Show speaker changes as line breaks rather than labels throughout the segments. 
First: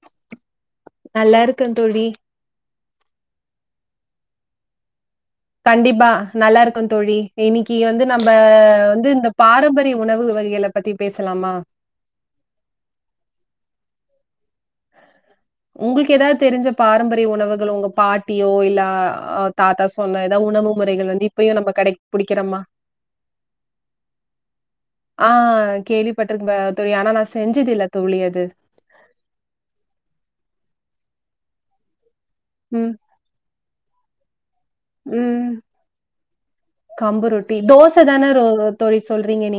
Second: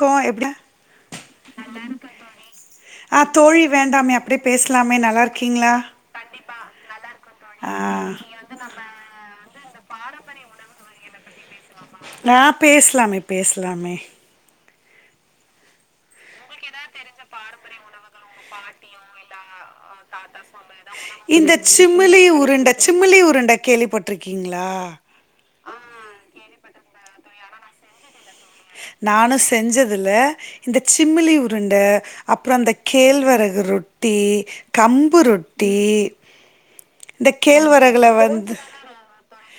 கோ எப்டி
நல்லா இருக்கே தோழி
ஆ தோழி வேண்டாமே அப்டியே பேசலாமே நல்லா இருக்கு
கண்டிப்பா நல்லா இருக்க தோழி இன்னைக்கு
ஆ
வந்து நம்ம வந்து இந்த பாரம்பரிய உணவு வகைகள பத்தி பேசலாமா
ஆ பேசலாமே பேசலாமே
உங்களுக்கு ஏதாவது தெரிஞ்ச பாரம்பரிய உணவுகள் உங்க பாட் ஏதாவது உணவு முறைகள் வந்து
இந்த
இப்பயும் நம்ம
சிமிளி
கடைபிடிக்கிறோமா?
உருண்ட சிமிளி உருண்ட கேள்விப்பட்டிருக்கீங்களா
ஆ கேள்விப்பட்ரும்ப தோழி ஆனா நா செஞ்சதில்ல தோழி அது
நானு செஞ்சதுல இந்த சிமிளி உருண்ட அப்றொ அந்த
ம்,
கேழ்வரகு ரொ ட்டீ
ம்.
கம்புரொட்டீ
கம்பு ரொட்டி தோச தான ரொ தோழி சொல்றீங்க நீ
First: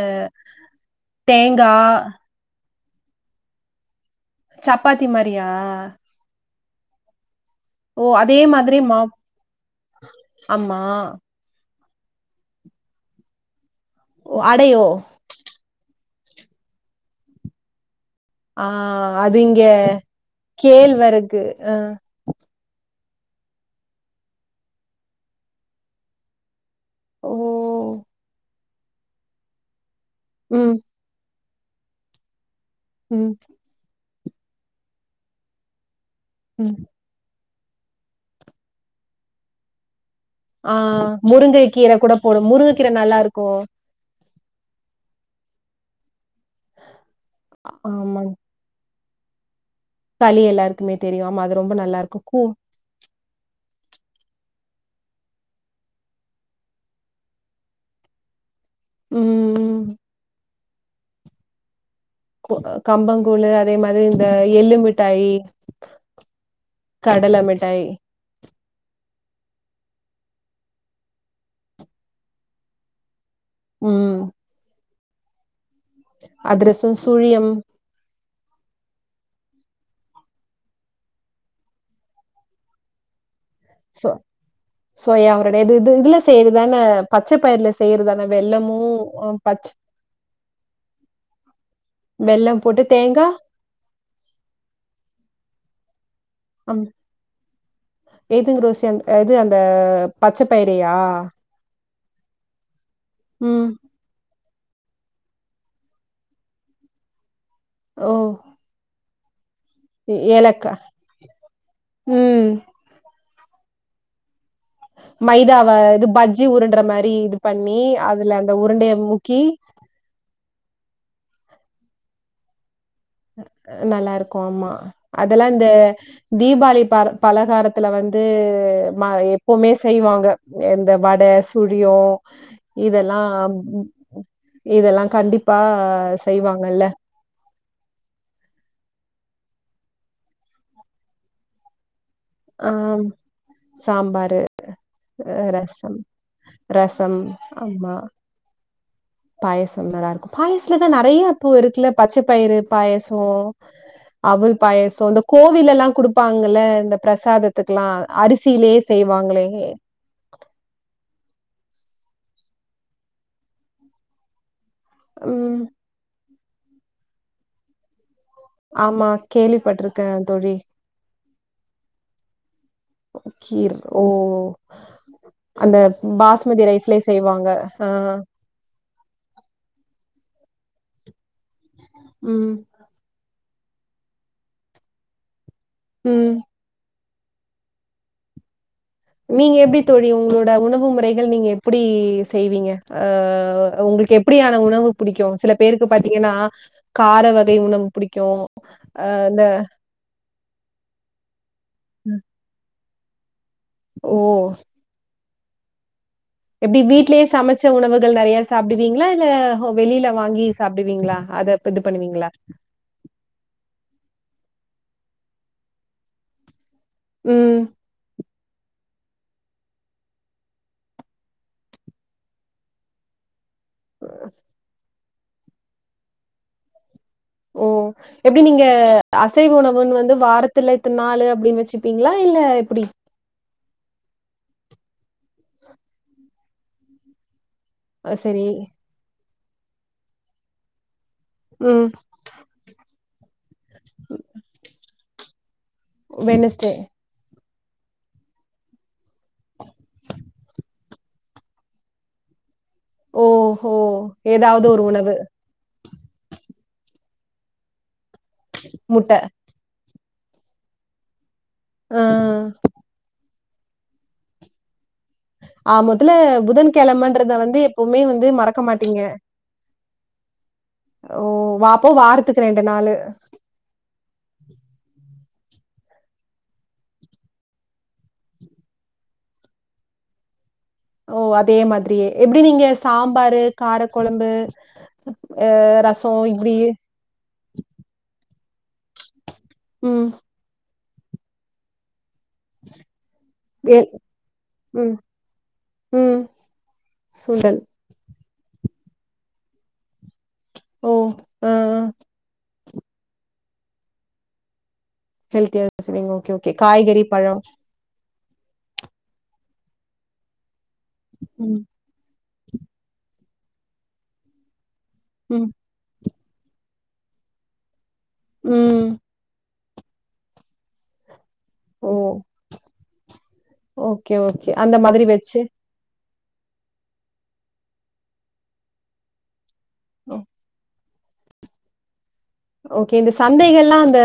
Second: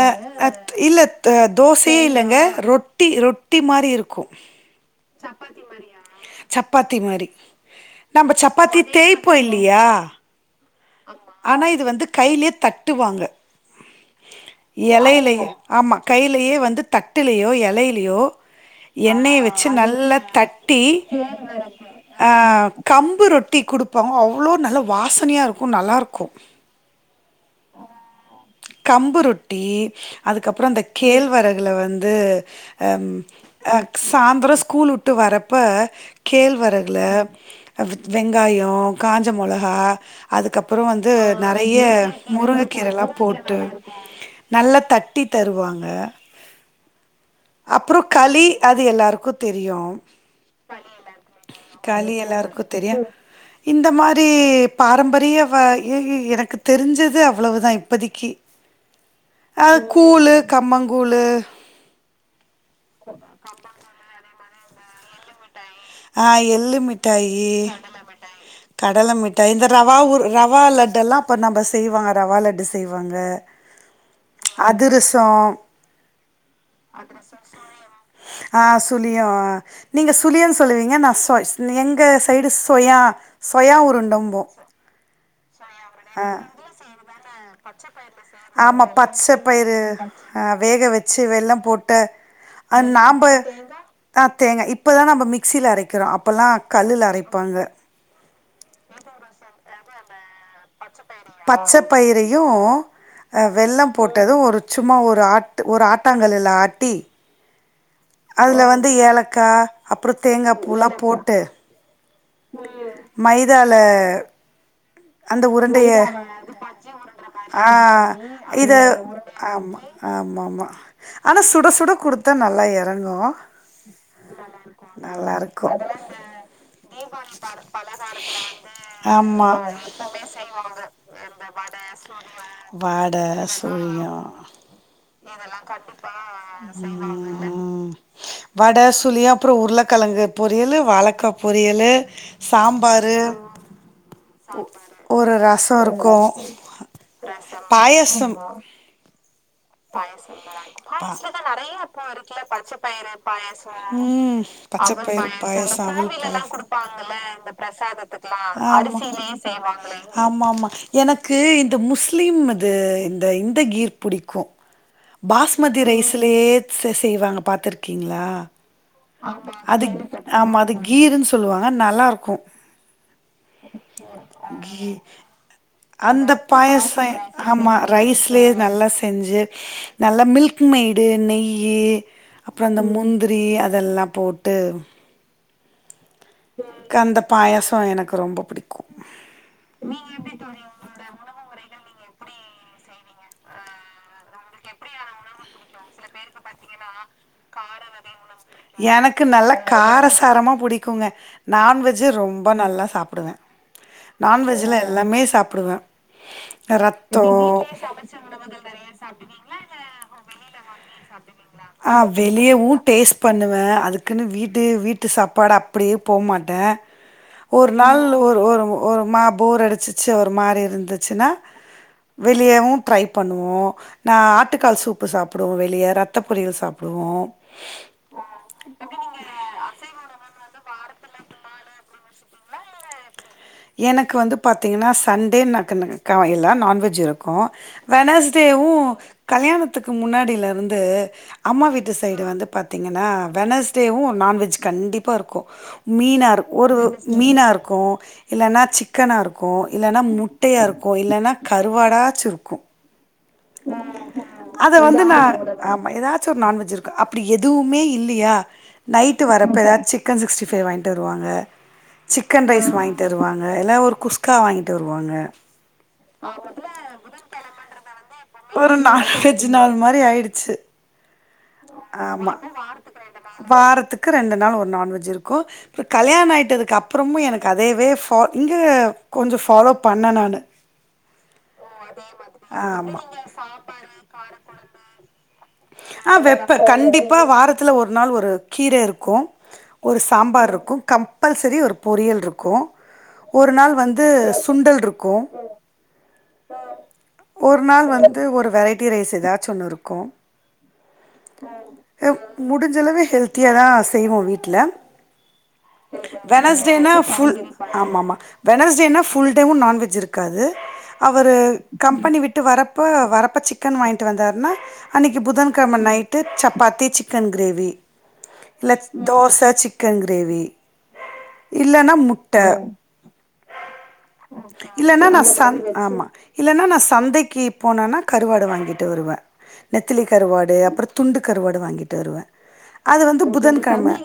அ அ இல்ல த
தேங்கா,
தோசயே இல்லங்க ரொட் டி ரொட்டி மாரி இருக்
சப்பாத்தி மாரியா
சப்பாத்தி மாரி
ஓ!
நம்ப
அதே மாதிரி
சப்பாத்தி தேய்ப்போ இல்லயா
ஆ
இது வந்து கைலயே தட்டுவாங்க
ஓ! அடையோ?
எலைலயெ ஆமா கைலயே வந்து தட்டுலயோ எலை லயோ
ஆ
எண்ணெய
அது இங்க
வச்சு நல்லா தட்டி
கேழ்வரகு ஆ
ஆ கம்பு ரொட்டி குடுப்போ அவ்ளோ நல்ல வாசனையா இருக் கு நல்லாருக்கு
ம்
கம்பு ரொட்டி அதுக்கப்ற
ம்
அந்த கேழ்வர குல வந்து அம்
ம்
அ சாந்தர ஸ்கூல் உட்டு வரப்ப
ம்
கேழ்வரகுல [unintelligible] வெங்காயொ காஞ்சமொளகா
ஆ
அதுக்கப்புறோ வந்து
முருங்கை
நறைய
கீர கூட போடு முருங்க கீர
முருங்கக்கீரலா
நல்லா இருக்கு
போட்டு நல்லா தட்டி தருவாங்க அப்றோ
ஆமாங்
களி அது எல்லாரு க்கு தெ ரியு
களி எல்லாருக்குமே தெரியு ஆமா அது ரொம்ப நல்லா
களி
இருக்கு கூ
எல்லாருக்கு தெரியு இந்த மாரி பாரம்பரிய வ எ எ எனக்கு தெரிஞ்சது அவ்வளவுதா இப்பதக்கி அ
ம்
கூழு கம்மங்கூலு
கோ க கம்பங்கூலு அதே மாதிரி ந்த எள்ளு மிட்டாயி
ஆ
கடல
எள்ளுமிட்டாயி
மிட்டாய்
கடலமிட்டாயி கடல மிட் ட்ட இந்த ரவா உரு ரவா லட்டெல்லா இப்போ நம்ப செய்வாங்க ரவா லட்டு செய்வாங்க அதுரஸ் தோ
அதுரசம் சூழியம்
ஆ சுலியம் நீங்க சுலியன்ஸ் சொல்லுவீங்க நா ஸ்சொ எங்க சைடு ஸ்சொயா சொயா
சோ
உருண்டம்போ
சோயா உருண்ட இது இது இதுல செய்யறதான பச்ச பயிர்ல செய்யறதான வெல்லமு
ஆமா
பச்ச
பச்சைப்பயரு வேக வச்சு வெள்ள போட்டு
வெல்லம்
அத
போட்டு
நாம்ப
தேங்கா
தேங்கா இப்பதா நா சியில அரைக்கிறோ அப்போலா கல்லுல அரைப் பாங்க
ஏதுங்க ரோசி அந்த இது அந்த பச்சபயிரையா
பச்சப் பயிரயு ஆ
ம்.
வெள்ளம் போட்டது ஒரு சும்மா ஒரு ஆட் ஒரு ஆட்டாங்கல்ல ஆட்டி
ஓ!
அதுல வந்து ஏலக்கா அப்றோ தேங்கா
ஏலக்கா.
பூலா போட்டு ம் மைதா ல
மைதாவ இது பஜ்ஜி உருண்டற மாரி இது
ஆ
பண்ணி அதுல அந்த
இத
உருண்டைய முக்கி
ஆமா ஆமாமா ஆனா சுட சுட குடுத்தா நல்லா இறங்
நல்லா இருக்கு ஆமா அதெல்லா இந்த
நல்லாருக்கு
தீபாளி ப பலகாரத்துல வந்து மா
ஆமா
எப்போமே செய் செய்வாங்க இந்த வட சுழியு
வட
இதெல்லாம்
சுழியு
இதெல்லா கண்டிப்பா செய்வாங்கல்ல
ம் வட சுழியு அப்புறோ உருளக்கிழங்கு பொரியலு வாழக்கா பொரியலு
ஆம்.
சாம்பார்
சாம்பாரு,
சா ஒரு ரசம் இருக்கு
ரசம். ஆமா.
பாயசம்
பாயாசம்
பயசோ
நல்லாருக்கும்.
ம்
பாயாசத்துல தான் நெறைய
பயாத்துல
இப்போ
நெறைய
இருக்குல்ல.
இப்ப
பச்சை
இருக்குல்ல
பயிறு
பச்சைப்பயறு
பாயாசம், அவல் பாயாசம், இந்த கோவில்லலாம்
பாயசம்விலா
குடுப்பாங்கல்ல, இந்த
குடுப்பாங்கல்ல இந்த
பிரசாதத்துக்கலாம்.
பிரசாதத்துக்கெல்லா
அரிசியிலேயே
அரிசிலே
செய்வாங்களே!
செய்வா ஆமா மா எனக்கு இ ந்த முஸ்லிம்து இந்த இந்த கீர் புடிக்கு
ம்.
பாஸ்மதி ரைஸில் ப்டியே செ செய்வாங்க பாத்ர்க்கீங்களா
ஆமா.
அது
கேள்விப்பட்டுருக்கேன் தோழி.
ஆமா அது கீர்ன்னு சொ சொல்லுவாங்க நல்லாருக்கு
கீர் ஓ!
கீ
அந்த
அந்த
பாஸ்மதி ரைஸ்லே
பாயசை
செய்வாங்க.
ஆமா
ஆ.
ரைஸ்லயே நல்லா செஞ்சு நல்ல மில்க் மெய்டு நெய் ய்
ம்.
அப்புறோ அந்த முந்திர் ரி அதெல்லா போட்டு
ம்
கஅந்த பாயசோ எனக்கு ரொம்ப பிடிக்
நீங்க எப்டி தோழி உங்களோட உணவு முறைகள் நீங்க எப்டி ஸ் செய்வீங்க ஆ உங்களுக்கு எப்படியான உணவு புடிக்கு சில பேருக்கு பாத்தீங்கன்னா கார வகை உணவு புடிக்
எனக்கு நல்ல காரசாரமா புடிக்குங்க நான்வெஜ்
ம்.
ரொம்ப நல்லா சாப் டுவே நான்வெஜ்ல எல்லாமே சாப் ப்புறுவே
எப்டி வீட்லேயே சமைச்ச உணவுகள் நெறைய சாப்பிடுவீங்களா இல்ல வெளியில வாங்கி சாப்பிடுவீங்களா அத இது பண்ணுவீங்களா
அப்ப அதுக்குன்னு வீட்டு வீட்டு சாப்பாடு அப்படியே போமாட்டே
ம்.
ஒரு நாள் ஒரு ஒரு ஒரு மா போர் அடிச்சிச்சு ஒரு மாரி இருந்துச்சுனா வெளியவு ட்ரை பண்வோ நா ஆட்டுக்கால் சூப் இப்ப சாப்புடுவோ வெளிய ரத்த பொரியள் சாப்பிடுவோ
ஓ எப்டி நீங்க அசைவு உணவுன்னு வந்து வாரத்தில் நெத்துநாலு அப்டின்னு வச்சுப்பீங்களா இல்ல எப்டி
எனக்கு வந்து பார்த்தீங்கன்னா சண்டே நகு கவல இல்ல நான்வெஜ் இருக்கு
அ சரி.
வெனஸ்டேவு கல்யாணத்துக்கு முன்னாடியிலருந்து அம்மா
ம்.
வீட்டு சைடு வந்து பார்த்தீங்கன்னா வெனஸ்டேவு நான்வெஜ் கண்டிப்பா இருக்கு மீனார்
வெட்னஸ்டே.
ஒரு மீனார் கோ இல்லன்னா சிக்கனா இருக்கு இல்லன்னா முட்டையா இருக்கு இல்லன்னா கருவாடாச்சு இருக்கு
ஓஹோ! ஏதாவது
அத
ஒரு
வந்து
உணவு.
நா ஆமா ஏதாச்சு ஒரு நான்வெஜ் இருக்கு அப் ப்டி எதுவுமே இல் இல்லியா
முட்டை.
நைட்டு வரப்ப ஏதாச்சு சிக்கன் சிக்ஸ்டி ஃபை வாங்கிட்டருவாங்க
ஆ.
சிக்கன் ரைஸ் வாங்கிட்டருவாங் க எல்லா ஒரு குஸ்கா வாங்கிட்டு வ
ஆமொத்துல்ல புதன்கெழமன்றத வந்து எப்பவ்மே
ஒரு நான்வெஜ்ஜு நாள் மாரி ஆயிடுச்சு
ஓ! வா அப்போ
ஆமா
வாரத்துக்கு நாளு.
வாரத்துக்கு ரெண்டு நாள் ஒரு நான்வெஜு இருக்கு அப்ற கல்யாண ஆயிட்டதுக்கப்றமு எனக்கு அதேவே ஃபா இங்க கொஞ்ச ஃபாலோ பண்ணெ நானு
ஓ அதே மாதிரியே எப்டி நீங்க சாம்பாரு கார கொழம்பு
ஆ வெப்ப கண்டிப்பா வாரத்துல ஒரு நாள் ஒரு கீர இருக்கு ஒரு
ம்.
சாம்பார்ருக்கு கம்பல்சரி ஒரு பொியல்ரு க்கு ஒரு நாள்
எ
வந்து
ம்
சுண்டல்ருக்கு
ம் சுண்டல்
ஒரு நாள் வந் து ஒரு வெரைட்டி ரைஸ் எதாச்சு ஒன்னு இருக்கு
ஓ ஆ ஆ
முடுஞ்சளவு ஹெல் த்தியா தா செய்வோ வீட்ல
ஹெல்த்தியா செய்வீங்க ஓகே ஓகே
வெனஸ்டேனா
காய்கறி பழோ
ஃபுல் ஆமாமா வெனஸ்டேனா ஃபுல் டேவு நான் வெஜ் இருக்காது அவரு
ம்
கம்பெனி விட்டு வரப்ப வரப் ப சிக்கன் வாங்கிட்டு வந்தாருன்னா அன்னைக்கு
ம்
புதன்கழம night chapati chicken gravy இல்ல
ம்
தோச சிக் கன் கிரேவி
ஓ
இல்லன்னா முட்ட
ஓகே ஓகே அந்த மாதிரி
இல்லனா நா
வெச்சு
சந் ஆமா இல்லன்னா நா சந்தக்கி போனனா கருவாடு வாங்கிட்டு வருவே நெத்திலி கருவாடு அப்பறத் துண்டு கருவாடு வாங்கிட்டு வருவே
ஓகே
அது
இந்த
வந்து
சந்தைகள்லா
புதன்கிழம
அந்த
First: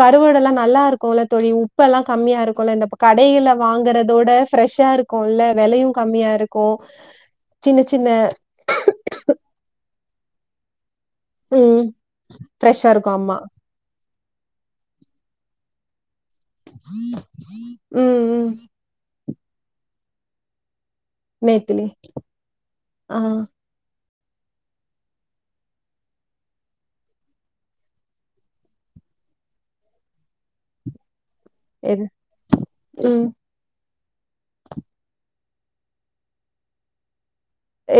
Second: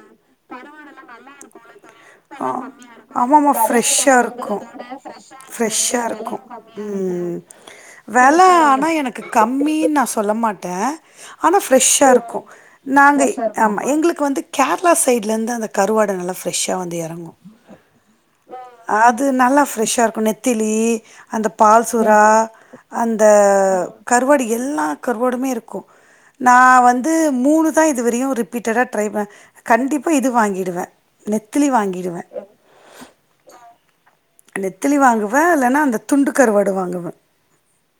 கருவாடுல்லா நல்லாருக்கூல தோழி உப்பல்லா கம்மியா
ஆ
இருக்குல்ல இந்த இப்ப
ஆமாம்மா
கடையில
ஃப்ரெஷ்ஷா
வாங்குறதோட
இருக்கு
ஃப்ரெஷ்ஷா இருக்குல்ல வெலயு
ஃப்ரெஷ்ஷா
கம்மியா இருக்கு
ம்
சின்ன சின்ன
மீ நா சொல்ல மாட்டே ஆனா
ம்
ஃப்ரெஷ்ஷா இருக்கு
ஃப்ரெஷ்ஷா இருக்கு
நாங்க ஆமா எங்ளுக்கு வந்து கேரளா சைட்லந்து அந்த கருவாடு நல்லா ஃப்ரெஷ்ஷா வந்து எறங்கு
ம்ம்ம்
அது நல்லா ப்ரெஷ்ஷா இருக்குநெத்திலி அந்த
நெத்திலி
பால்சுறா
ஆ
அந்த கருவாடு எல்லா கருவாடுமே இருக்கு நா வந்து மூணு தா இதுவரையு ரிப்பீட்டடா ட்ரை பகண்டிப்பா இது வாங்கிடுவே நெத்திலி
எது
வாங்கிடுவே
ம்
நெத்திலி வாங்கு வே இல்லனா அந்த துண்டு கருவாடுவாங்குவ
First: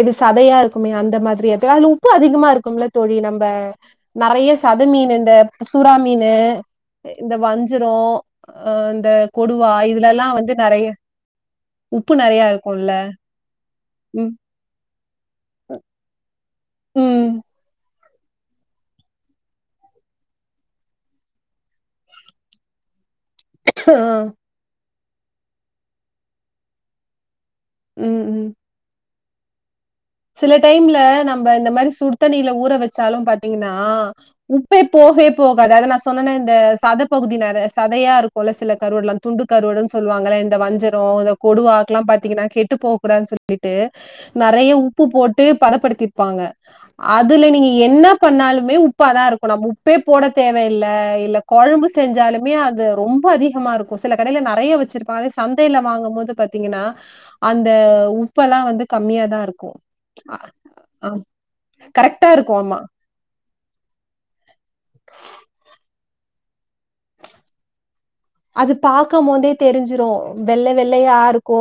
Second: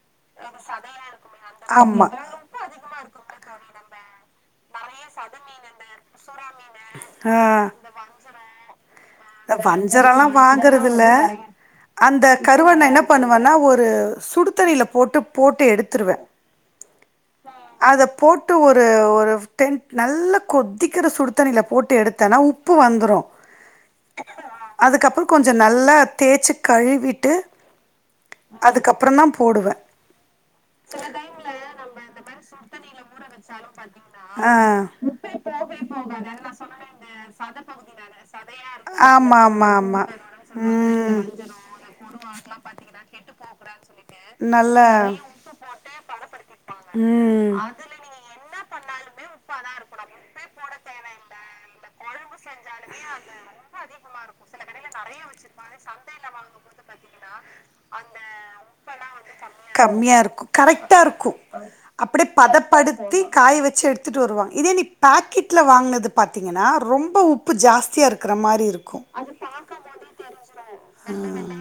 இது சதையா இருக்கு அந்த மாதிரி ஏதா அதுல
ஆமா
உப்பு அதிகமா இருக்கும்ல தோழி நம்ப நறையா சத மீன் இந்த சுறாமி மீனு இந்த வஞ்சிரோ அ கொடுவா
வஞ்சரோல்லா
இதுலல்லா வந்து நெறைய
வாங்குறதில்ல
உப்பு
அந்த
நெறையா
கருவண்ண
இருக்குல்ல
என்ன பண்ணுவேன்னா ஒரு
ம்
சுடுதண்ணில போட்டு போட்டு எடுத்துருவே
ம்
அத போட்டு ஒரு ஒரு டென்ட் நல்லா கொதிக்கிற சுடுதண்ணில போட்டு எடுத்தேனா உப்பு வந்துரு
ஓ
அதுகப்றோ கொஞ்ச நல்லா தேய்ச்சி கழுவிட்டு
ம் ம்
அதுகப்றந்தா போடுவே
சில டைம்ல நம்ம இந்த மாரி சுடுதண்ணில ஊற வச்சாலு பாத்திங்கனா உப்பே
ஆ
போகவே போகாது அது நா சொன்னனே இந்த சதபகுதி நெரயா சதையா இருக்கும்ல சில கருவாடுலா
ஆமா
துண்டு
ஆமா
கருவாடுனு
ஆமா
சொல்லுவாங்கள்ள இந்த வஞ்சரோ
ம்
இந்த கொடுவாக்கலா பாத்தீங்கன்னா கெட்டு போக கூடாது சொல்லிட்டு நெறையா
நல்லா
உ ப்பு போட்டு பதபடுத்திருப்பாங்க அதுல
ம்
நீங்க என்ன பண்ணாலுமே உப்புதாருக்கு நம்ம உப்பே போட தேவயி இல்ல இல்ல கொழம்பு செஞ்சாலு மெயு அது ரொம்ப அதிகமா இருக்கு சில கடையில நெறையா வச்சிருப்பா அதே சந்தையில வாங்கும்போது ப்ப பாத்திங்கனா அந்த உப்பெல்லா வந்து கம்மியாதாருக்கு
கம்மியாருக்கு கரெட்டாருக்கு அப்டியே
கரெக்ட்டா இருக்கும். ஆமா.
பதபடுத்தி காயவச்சி எடுத்துட்டுவருவா இதே நீ பேக்கெட்ல வாங்குனது பாத்திங்கனா ரொம்ப உப்பு ஜாஸ்தியா இருக்
அது பாக்கம்போதே தெரிஞ்சிரு வெல்ல வெள்ளையாருக்கு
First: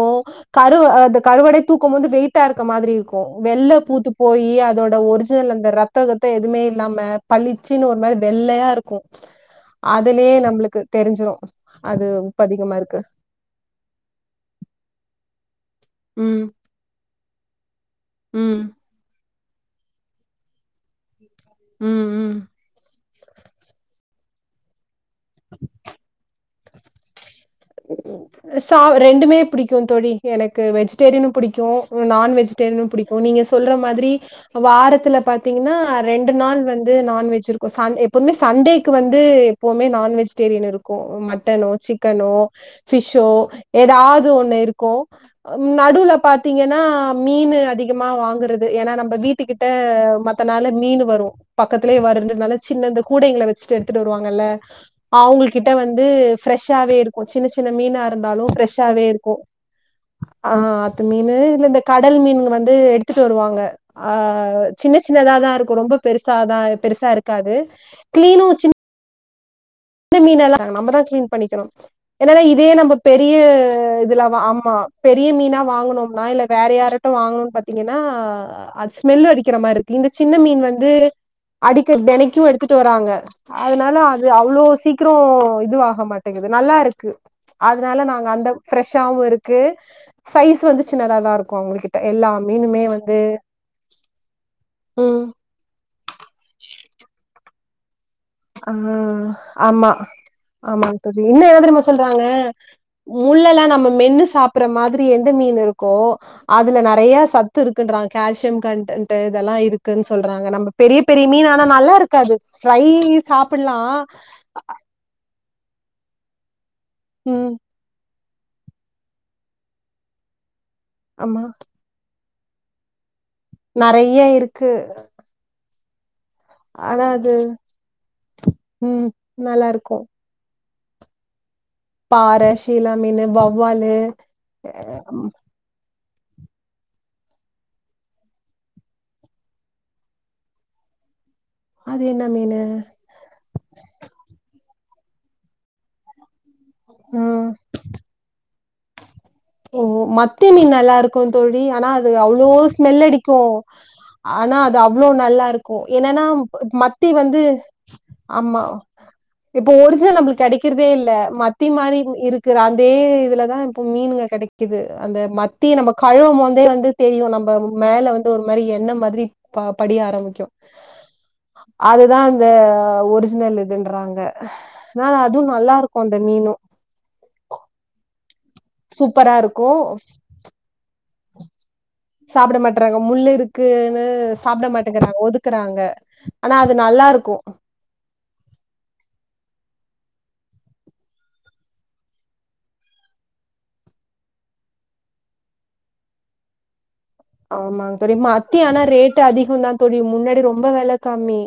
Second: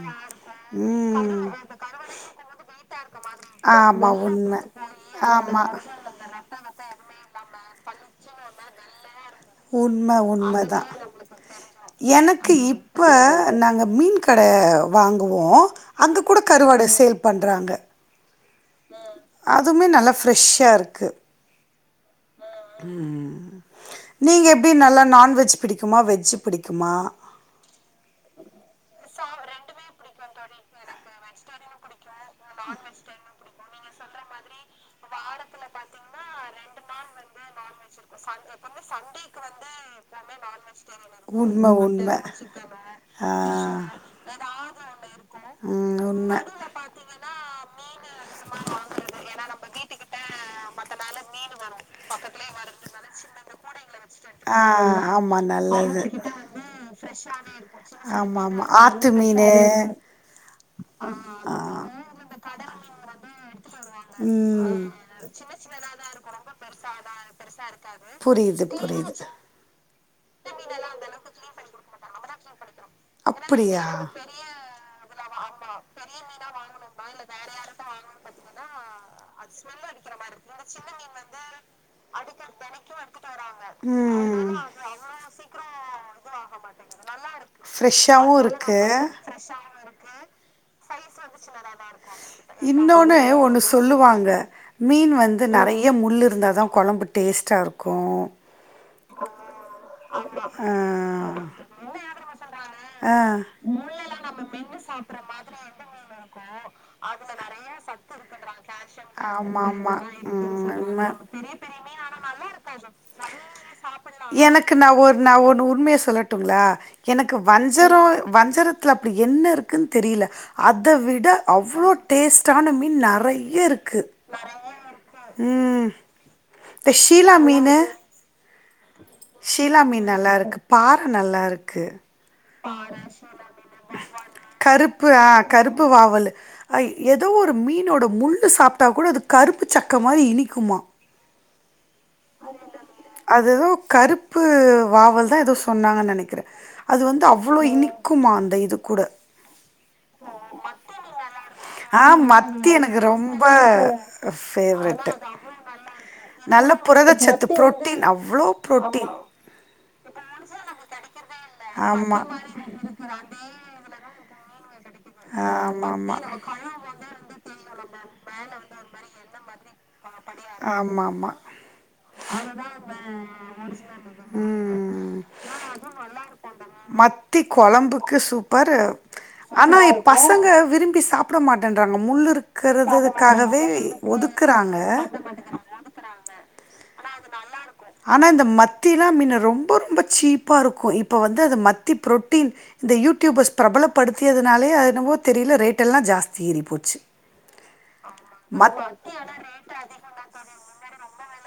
கரு கு அது
ம்
கருவாடே தூக்கம் போதே வெய்ட்டாஇருக்க மாதிரிஇருக்கு வெள்ள
ஆமா
பூத்து போயி
உண்ம
அதோட ஒரிஜனல்
ஆமா
அந்த ரத்தகத்த எதுமே இல்லாம பலிச்சினு ஒரிமாரி து பெள்ளயாயிருக்கு
உண்ம உண்ம
அதுலயே நம்ளுக்கு
உண்மதா
தெரிஞ்சிரு
எனக்கு இப்ப நாங்க மீன் கட வாங்கு குவோ அங்க கூட
ம்,
கருவாட செயேல் பண்றாங்க
ம்
ம் அதுமே நல்லா ஃப்ரெஷ்ஷாயிருக்கு
ம் ம்
ம் நீங்கயிப்டி நல்லா நான்வெஜ் பிடிக்குமா வெஜ் புடிகுமா
சா ரெண்டுமே புடிக்கு நான் வெஜிடேரியனுபிடிக்கு நீங்க சொல்ற மாதிரி வாரத்துல பாத்திங்கனா ரெண்டு நாள் வந்து நான்வெஜ்யிருக் ச எப்பதுமே சண்டேக்கு வந்து எப்போவுமே நான் வெஜிடேரியன் இருக்கு
உண்ம
மட்டனோ
உண்ம
சிக்கனோ பபிஷ்சோ
ஆ
ஏதாவது ஒண்ணு இருக்கு
ம்
நடுல
உண்ம.
பாத்தீங்கன்னா மீன்னு அதிகமா வாங்குறது ஏன்னா நம்ம வீட்டு கிட்ட மத்தனால மீன் வரு பக்கத்திலயே வருதுனால சின் கூடங்கள வச்சுட்டு எடுத்துட்டு வருவாங்கல்ல
ஆ
அவங்க கிட்ட வந்து ரெஷ்ஷாவே இரு
ஆமா ஆமா ஆத்து
இருக்கும்.
மீனு
ஆ அத்து மீனு இல்ல இந்த கடல் மீனுங்க வந் ந்து எடுத்துட்டு வருவாங்க ஆ
ம்
சின்ன சின்னதா தா இருக்கு ரொம்ப பெருஷ் சாதா பெருசா இருக்காது
புரியிது புரியிது
ந்த மீன்ல்லா நம்மதா கிளீன் பண்ணிக்கணு ஏனன்னா இதே நம்ம பெரிய
அப்டியா
இதுல ஆமா பெரிய மீனா வாங்கனும்னா இல்ல வேற யாரிட்டும் வாங்கணும்னு பாத்தீங்கன்னா அ ஸ்மெல்ல அடிக்கிற மாரி இருக்கு இந்த சின்ன மீன் வந்து அடிக்க தெனைக்கு எடுத்துட்டு வராங்க அதனால அது அவ்ளோ க்ரோ இதுவாக மாட்டேங்குது நல்லா இருக்கு அதனால நாங்க
ஃப்ரெஷ்ஷாவு
அந்த
இருக்கு
ஃப்ரெஷஷாவு இருக்கு சைஸ் வந்து சின்னதாதா இருக்கும் அவங்ககிட்ட எல்லா மீனுமே வந்து
இன்னொன்னு ஒன்னு சொல்லுவாங்க மீன்
ம்
வந்து நெறைய முள் இருந்தா தா கொழம்பு டேஸ்ட்டா இருக்கு
ஆ ஆமா
ஆ
ஆமா தோழி இன்னு என்ன தெரியுமா சொல்றாங்க க
ஆ
முள்ளல்லா நம்ம மென்னு சாப்பற மாதிரி எந்த மீன் இருக்கோ அதுல நெறைய சத்து இருக்குன்றாங்க கால்சியம் கன்ன்ட் இதெல்லா
ஆமா ஆமா
இருக்குன்னு சொல்றாங்க
ம்
நம்ம பெரிய
உண்ம
பெரிய மீன் ஆனா நல்லா இருக்காது ஃப்ரை சாப்பலா
னு உண்மையா சொல்லட்டுங்களா எனக்கு வஞ்சரோ வஞ்சரத்துல அப்டி என்ன இருக்குனு தெரியல அத விட
ஆமா.
அவ்ளோ டேஸ்ட்டான மீன் நெறையா யாஇருக்கு
நெறைய இருக்கு.
உ இந்த
ஆனா அது
ஷீலா மீனு
ம்.
ஷீலா
நல்லாருக்கும்.
மீன் நல்லாருக் க்கு பாற நல்லாருக்
பாற ஷீலா மீனு வவ்வாலு அ
அய் ஏதோ ஒரு மீனோட முள்ளு சாப்ட்டா கூட அது கருப்பு சக்க மாரி இனிக்குமா
அது என்ன மீனு?
அதேதோ கருப்பு வாவல்தா எதோ சொன்னாங்கனு நெனக்கிறே அது வந்து
ம்.
அவ்ளோ இனிக்குமா அந்த இது கூட
ஓ மத்தி மீன் நல்லாருக்கு தோழி ஆனா
ஆ
அது அவ்ளோ
மத்தி எனக்கு
ஸ்மெல் அடிக்கு
ரொம்ப
ஆனா அது அவ்ளோ
ஃபேவரெட்டு
நல்லாருக்கு என்னன்னா
நல்ல
மத்தி வந்து
புரதச்சத்து புரோட்டீன் அவ்வளோ
ஆமா
புரோட்டீன்
இப்போ ஒரிஜினல் நம்மளுக்கு கெடைக்கிறதே இல்ல மத்தி மாரி
ஆமா
இருக்குற அதே இதுலதா இப்போ மீனுங்க க்குது அந்த மத்தி
ஆமா
நம்ம
ஆமா
கழுவம்போதே வந்து தெரியு நம்ம மேல வந்து ஒரு மாரி எண்ண மாதிரி ப படிய ஆரம்பிக்கு
ஆமா ஆமா
அதுதா அந்த ஒரிஜினல் இதுன்றாங்க ஆனால
ம்
அதுவு நல்லாருக்கு அந்த மீனு
மத்தி கொழம்புக்கு சூப்பர்
சூப்பராருக்கு
ஆனா பசங்க விரும்பி சாப் சாப்ட மாட்டேன்றாங்க முள்
சாப்பிட மாட்றாங்க. முள்ளு
இருக்கிறதுக்காகவே
இருக்குன்னு சாப்பிட
ஒதுக்குறாங்க
மாட்டேங்கிறாங்க. ஒதுக்குறாங்க. ஆனா அது நல்லா இருக்கு
ஆனா இந்த மத்திலா மின்ன ரொம்ப ரொம்ப சீப்பா இருக்கு இப்ப வந்து அது மத்தி புரோட்டீன் இந்த யூடியூபர்ஸ் பிரபலப்படுத்தியதுனாலயே அது என்னவோ தெரியல ரேட் எல்லா ஜாஸ்தி ஏறி போச்சு
ஆமாங்க தெரிய மத்தி ஆனா
மத்
ரேட்டு் அதிகம்தா தோழி முன்னாடி ரொம்ப வெளக்கம்மி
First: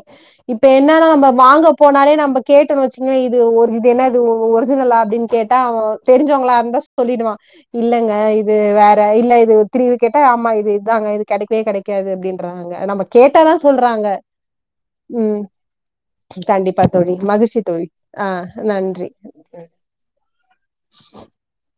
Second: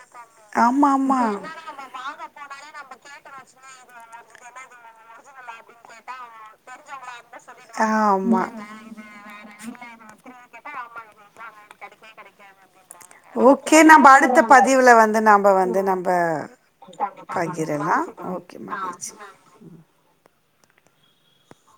இப்ப
ஆமா
என்னன்னா
ஆமா
நம்ம வாங்க போனாலே நம்ம கேட்டணு வச்சுங்கோங்க இது ஒரு இது என்ன இது ஒரிஜினலா அப்டின்னு கேட்டு தா அவ்ங்க தெரிஞ்சவங்களா இருந்தா சொல்லிடுவா இல்லங்க
ஆமா
இது வேற இல்ல இது திரிவு கேட்ட ஆமா இதாங்க இது கெடைக்கவே கெடைக்காது அப்டின்றாங்கங்க நம்ம கேட்டதா
ஓகே
சொல்றாங்க
நம்ம அடுத்த பதிவுல வந்து
உ
நாம வந்து நம்ம
கண்டிப்பா தோழி மகிழ்ச்சி தோழி
பகிரலாம்
ஆ
ஓகே மகிழ்ச்சி
நன்றி [inaudible]